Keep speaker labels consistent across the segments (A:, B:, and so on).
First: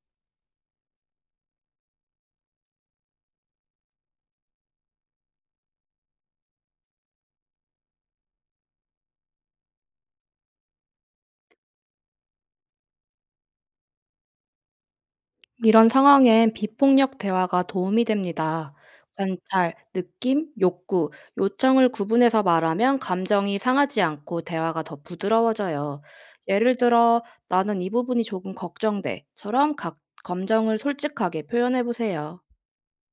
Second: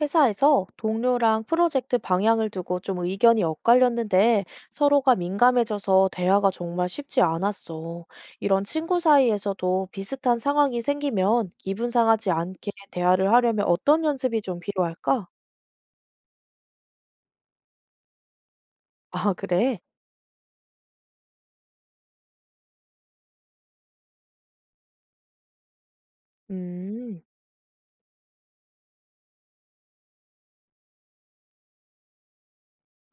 A: 회사에서 동료랑 프로젝트 방향을 두고 좀 의견이 엇갈렸는데 서로가 민감해져서 대화가 정말 쉽지 않았어. 이런 친구 사이에서도 비슷한 상황이 생기면 기분 상하지 않게 대화를 하려면 어떤 연습이 좀 필요할까?
B: 이런 상황엔 비폭력 대화가 도움이 됩니다.
A: 아,
B: 관찰,
A: 그래?
B: 느낌, 욕구, 요청을 구분해서 말하면 감정이 상하지 않고 대화가 더 부드러워져요. 예를
A: 음,
B: 들어, 나는 이 부분이 조금 걱정돼.처럼 각 감정을 솔직하게 표현해 보세요.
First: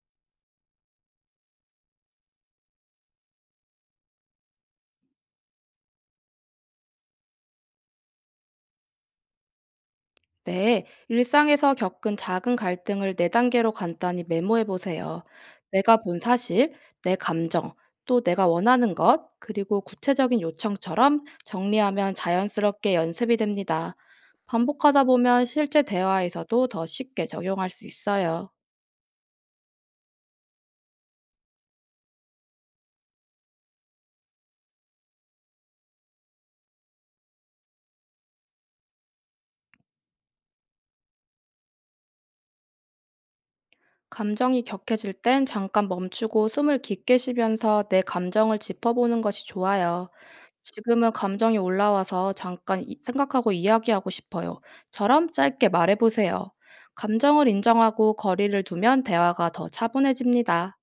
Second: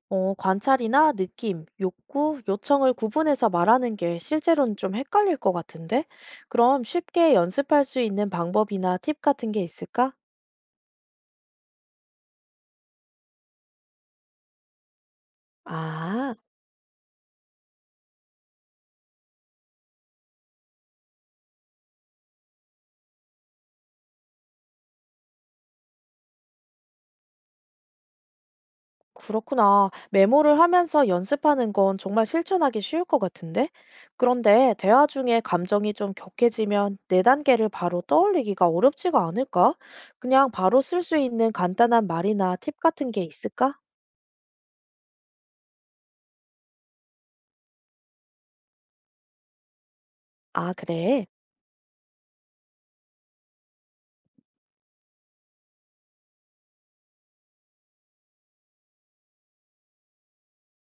A: 어, 관찰이나 느낌, 욕구, 요청을 구분해서 말하는 게 실제로는 좀 헷갈릴 것 같은데? 그럼 쉽게 연습할 수 있는 방법이나 팁 같은 게 있을까?
B: 네, 일상에서 겪은 작은 갈등을 네 단계로 간단히 메모해 보세요. 내가 본
A: 아.
B: 사실, 내 감정, 또 내가 원하는 것, 그리고 구체적인 요청처럼 정리하면 자연스럽게 연습이 됩니다. 반복하다 보면 실제 대화에서도 더 쉽게 적용할 수 있어요.
A: 그렇구나. 메모를 하면서 연습하는 건 정말 실천하기 쉬울 것 같은데? 그런데 대화 중에 감정이 좀 격해지면 네 단계를 바로 떠올리기가 어렵지가 않을까? 그냥 바로 쓸 수 있는 간단한 말이나 팁 같은 게 있을까?
B: 감정이 격해질 땐 잠깐 멈추고 숨을 깊게 쉬면서 내 감정을 짚어보는 것이 좋아요.
A: 아,
B: 지금은
A: 그래.
B: 감정이 올라와서 잠깐 생각하고 이야기하고 싶어요. 처럼 짧게 말해보세요. 감정을 인정하고 거리를 두면 대화가 더 차분해집니다.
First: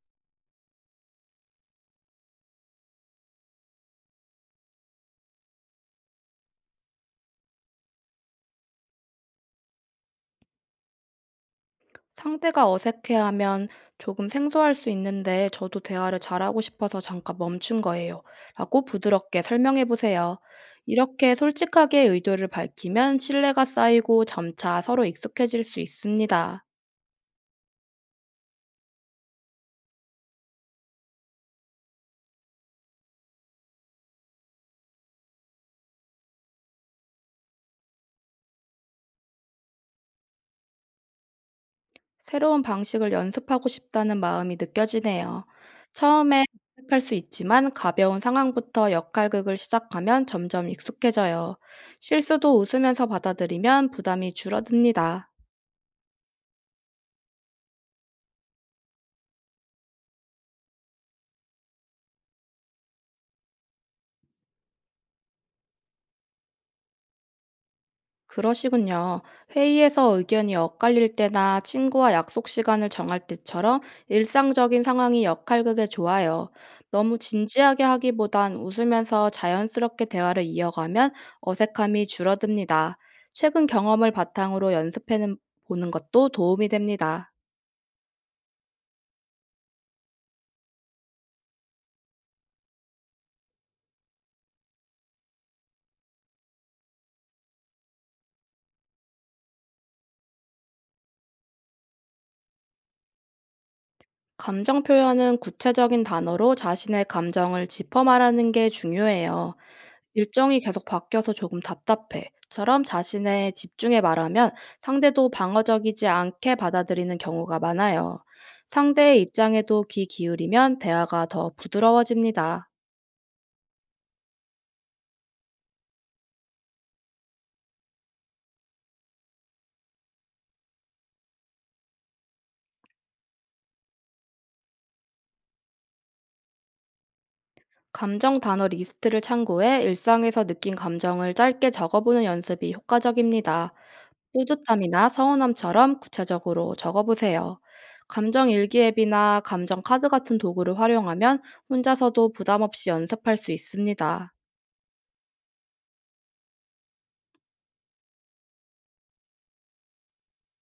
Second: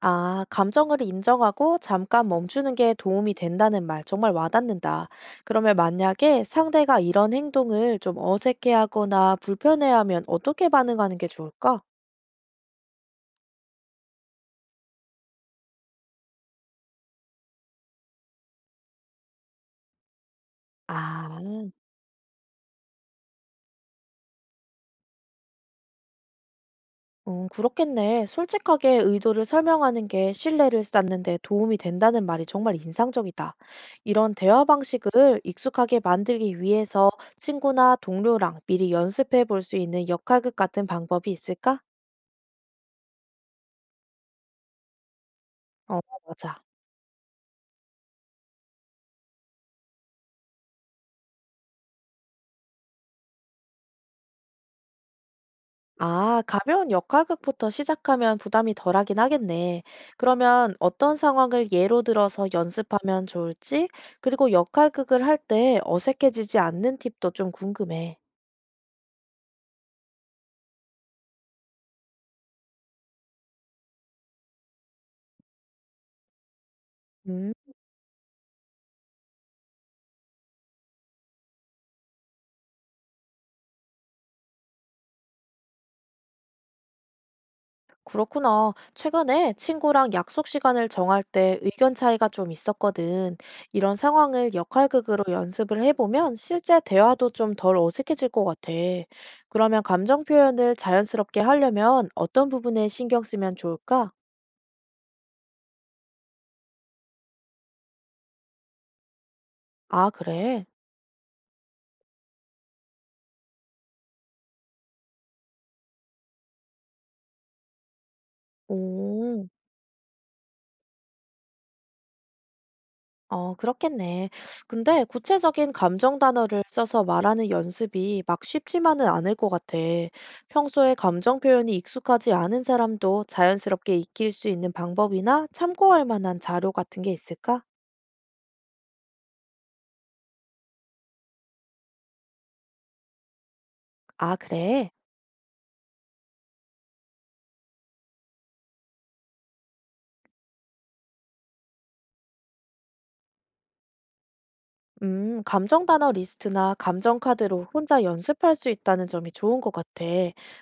A: 아, 감정을 인정하고 잠깐 멈추는 게 도움이 된다는 말 정말 와닿는다. 그러면 만약에 상대가 이런 행동을 좀 어색해하거나 불편해하면 어떻게 반응하는 게 좋을까?
B: 상대가 어색해하면 조금 생소할 수 있는데 저도 대화를 잘하고 싶어서 잠깐 멈춘 거예요. 라고 부드럽게 설명해 보세요. 이렇게
A: 아.
B: 솔직하게 의도를 밝히면 신뢰가 쌓이고 점차 서로 익숙해질 수 있습니다.
A: 그렇겠네. 솔직하게 의도를 설명하는 게 신뢰를 쌓는 데 도움이 된다는 말이 정말 인상적이다. 이런 대화 방식을 익숙하게 만들기 위해서 친구나 동료랑 미리 연습해 볼 수 있는 역할극 같은 방법이 있을까?
B: 새로운 방식을 연습하고 싶다는 마음이 느껴지네요.
A: 어,
B: 처음에
A: 맞아.
B: 어색할 수 있지만 가벼운 상황부터 역할극을 시작하면 점점 익숙해져요. 실수도 웃으면서 받아들이면 부담이 줄어듭니다.
A: 아, 가벼운 역할극부터 시작하면 부담이 덜하긴 하겠네. 그러면 어떤 상황을 예로 들어서 연습하면 좋을지, 그리고 역할극을 할 때 어색해지지 않는 팁도 좀 궁금해.
B: 그러시군요. 회의에서 의견이 엇갈릴 때나 친구와 약속 시간을 정할 때처럼 일상적인 상황이 역할극에 좋아요. 너무
A: 음.
B: 진지하게 하기보단 웃으면서 자연스럽게 대화를 이어가면 어색함이 줄어듭니다. 최근 경험을 바탕으로 연습해 보는 것도 도움이 됩니다.
A: 그렇구나. 최근에 친구랑 약속 시간을 정할 때 의견 차이가 좀 있었거든. 이런 상황을 역할극으로 연습을 해보면 실제 대화도 좀 덜 어색해질 것 같아. 그러면 감정 표현을 자연스럽게 하려면 어떤 부분에 신경 쓰면 좋을까?
B: 감정 표현은 구체적인 단어로 자신의 감정을 짚어 말하는 게 중요해요.
A: 아,
B: 일정이
A: 그래?
B: 계속 바뀌어서 조금 답답해.처럼 자신의 집중에 말하면 상대도 방어적이지 않게 받아들이는 경우가 많아요. 상대의
A: 오.
B: 입장에도 귀 기울이면 대화가 더 부드러워집니다.
A: 어, 그렇겠네. 근데 구체적인 감정 단어를 써서 말하는 연습이 막 쉽지만은 않을 것 같아. 평소에 감정 표현이 익숙하지 않은 사람도 자연스럽게 익힐 수 있는 방법이나 참고할 만한 자료 같은 게 있을까?
B: 감정 단어 리스트를 참고해 일상에서 느낀 감정을 짧게 적어보는 연습이 효과적입니다.
A: 아, 그래.
B: 뿌듯함이나 서운함처럼 구체적으로 적어보세요. 감정 일기 앱이나 감정 카드 같은 도구를 활용하면 혼자서도 부담 없이 연습할 수 있습니다.
A: 감정 단어 리스트나 감정 카드로 혼자 연습할 수 있다는 점이 좋은 것 같아.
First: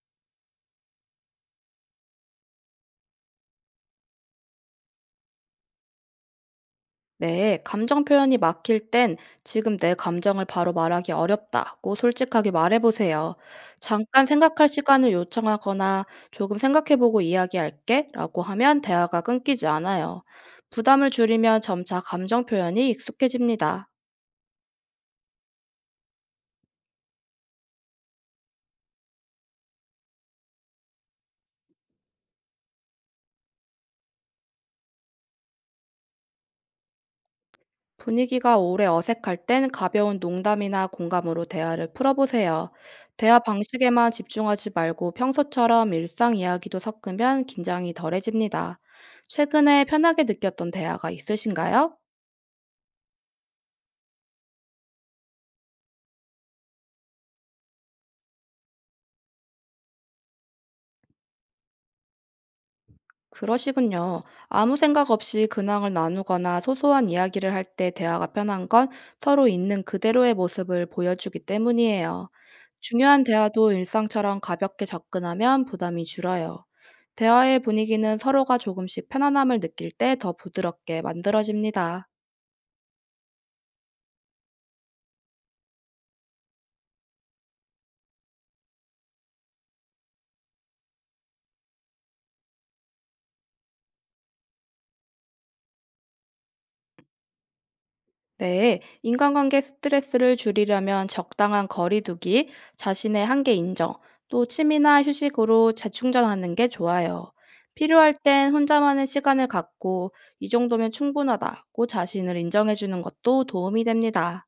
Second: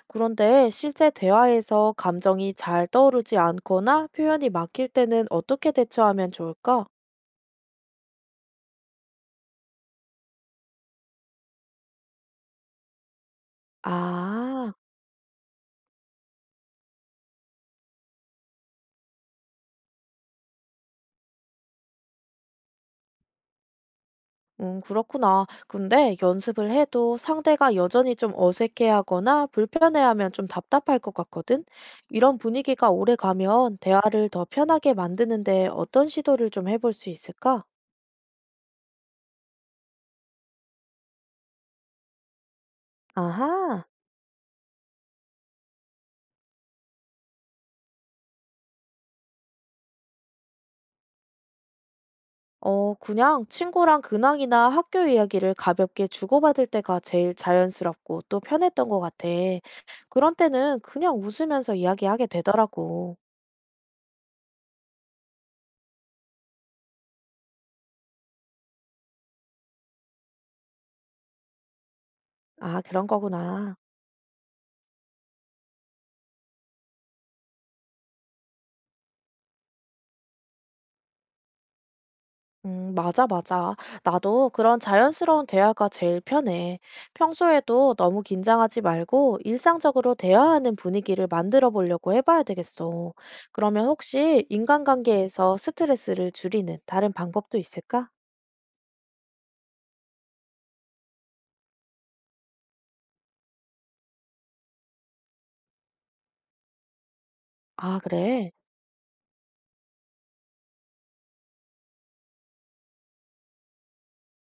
A: 그런데 실제 대화에서 감정이 잘 떠오르지 않거나 표현이 막힐 때는 어떻게 대처하면 좋을까?
B: 네, 감정 표현이 막힐 땐 지금 내 감정을 바로 말하기 어렵다고 솔직하게 말해보세요. 잠깐 생각할
A: 아.
B: 시간을 요청하거나 조금 생각해보고 이야기할게 라고 하면 대화가 끊기지 않아요. 부담을 줄이면 점차 감정 표현이 익숙해집니다.
A: 그렇구나. 근데 연습을 해도 상대가 여전히 좀 어색해하거나 불편해하면 좀 답답할 것 같거든? 이런 분위기가 오래 가면 대화를 더 편하게 만드는데 어떤 시도를 좀 해볼 수 있을까?
B: 분위기가 오래 어색할 땐 가벼운 농담이나 공감으로 대화를 풀어보세요. 대화
A: 아하,
B: 방식에만 집중하지 말고 평소처럼 일상 이야기도 섞으면 긴장이 덜해집니다. 최근에 편하게 느꼈던 대화가 있으신가요?
A: 어, 그냥 친구랑 근황이나 학교 이야기를 가볍게 주고받을 때가 제일 자연스럽고 또 편했던 것 같아. 그런 때는 그냥 웃으면서 이야기하게 되더라고.
B: 그러시군요. 아무 생각 없이 근황을 나누거나 소소한 이야기를 할 때 대화가 편한 건 서로 있는 그대로의 모습을 보여주기 때문이에요.
A: 아, 그런
B: 중요한 대화도
A: 거구나.
B: 일상처럼 가볍게 접근하면 부담이 줄어요. 대화의 분위기는 서로가 조금씩 편안함을 느낄 때 더 부드럽게 만들어집니다.
A: 맞아, 맞아. 나도 그런 자연스러운 대화가 제일 편해. 평소에도 너무 긴장하지 말고 일상적으로 대화하는 분위기를 만들어 보려고 해봐야 되겠어. 그러면 혹시 인간관계에서 스트레스를 줄이는 다른 방법도 있을까?
B: 네, 인간관계 스트레스를 줄이려면 적당한 거리두기, 자신의 한계 인정, 또 취미나 휴식으로 재충전하는 게 좋아요.
A: 아,
B: 필요할
A: 그래.
B: 땐 혼자만의 시간을 갖고 이 정도면 충분하다고 자신을 인정해주는 것도 도움이 됩니다.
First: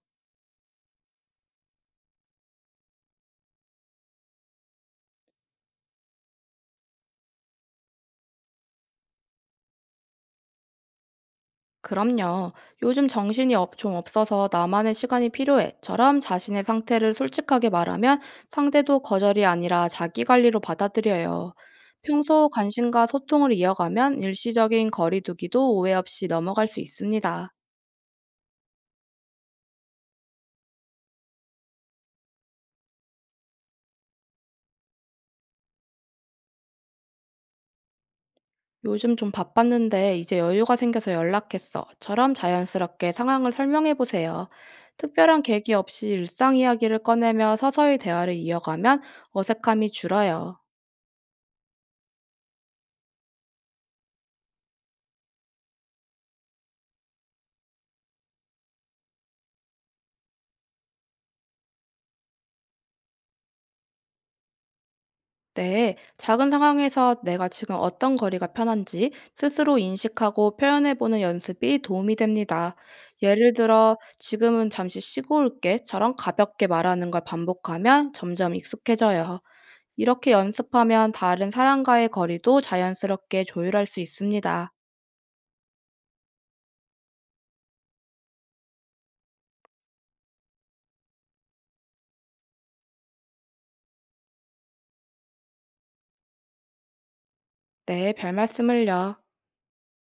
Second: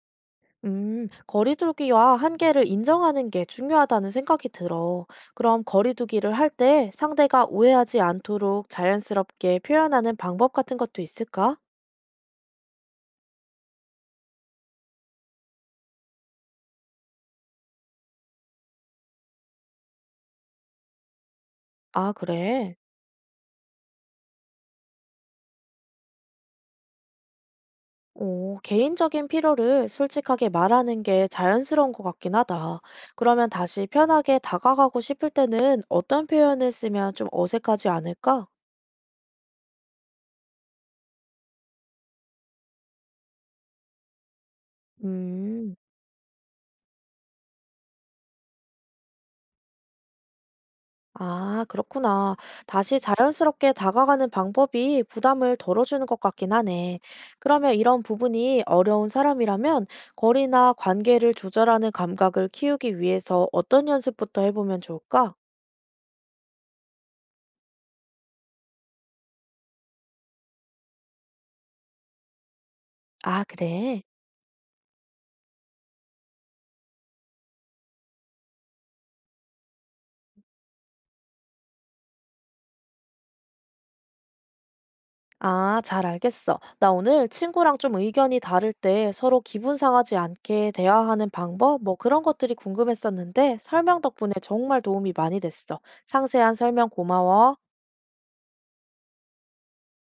A: 거리두기와 한계를 인정하는 게 중요하다는 생각이 들어. 그럼 거리두기를 할 때 상대가 오해하지 않도록 자연스럽게 표현하는 방법 같은 것도 있을까?
B: 그럼요. 요즘 좀 없어서 나만의 시간이 필요해.처럼 자신의 상태를 솔직하게 말하면 상대도 거절이 아니라 자기 관리로 받아들여요.
A: 아,
B: 평소
A: 그래.
B: 관심과 소통을 이어가면 일시적인 거리두기도 오해 없이 넘어갈 수 있습니다.
A: 오, 개인적인 필요를 솔직하게 말하는 게 자연스러운 것 같긴 하다. 그러면 다시 편하게 다가가고 싶을 때는 어떤 표현을 쓰면 좀 어색하지 않을까?
B: 요즘 좀 바빴는데 이제 여유가 생겨서 연락했어.처럼 자연스럽게 상황을 설명해 보세요. 특별한 계기
A: 음,
B: 없이 일상 이야기를 꺼내며 서서히 대화를 이어가면 어색함이 줄어요.
A: 아, 그렇구나. 다시 자연스럽게 다가가는 방법이 부담을 덜어주는 것 같긴 하네. 그러면 이런 부분이 어려운 사람이라면 거리나 관계를 조절하는 감각을 키우기 위해서 어떤 연습부터 해보면 좋을까?
B: 네, 작은 상황에서 내가 지금 어떤 거리가 편한지 스스로 인식하고 표현해보는 연습이 도움이 됩니다.
A: 아,
B: 예를 들어,
A: 그래.
B: 지금은 잠시 쉬고 올게처럼 가볍게 말하는 걸 반복하면 점점 익숙해져요. 이렇게 연습하면 다른 사람과의 거리도 자연스럽게 조율할 수 있습니다.
A: 아, 잘 알겠어. 나 오늘 친구랑 좀 의견이 다를 때 서로 기분 상하지 않게 대화하는 방법, 뭐 그런 것들이 궁금했었는데 설명 덕분에 정말 도움이 많이 됐어. 상세한 설명 고마워.
B: 네, 별 말씀을요.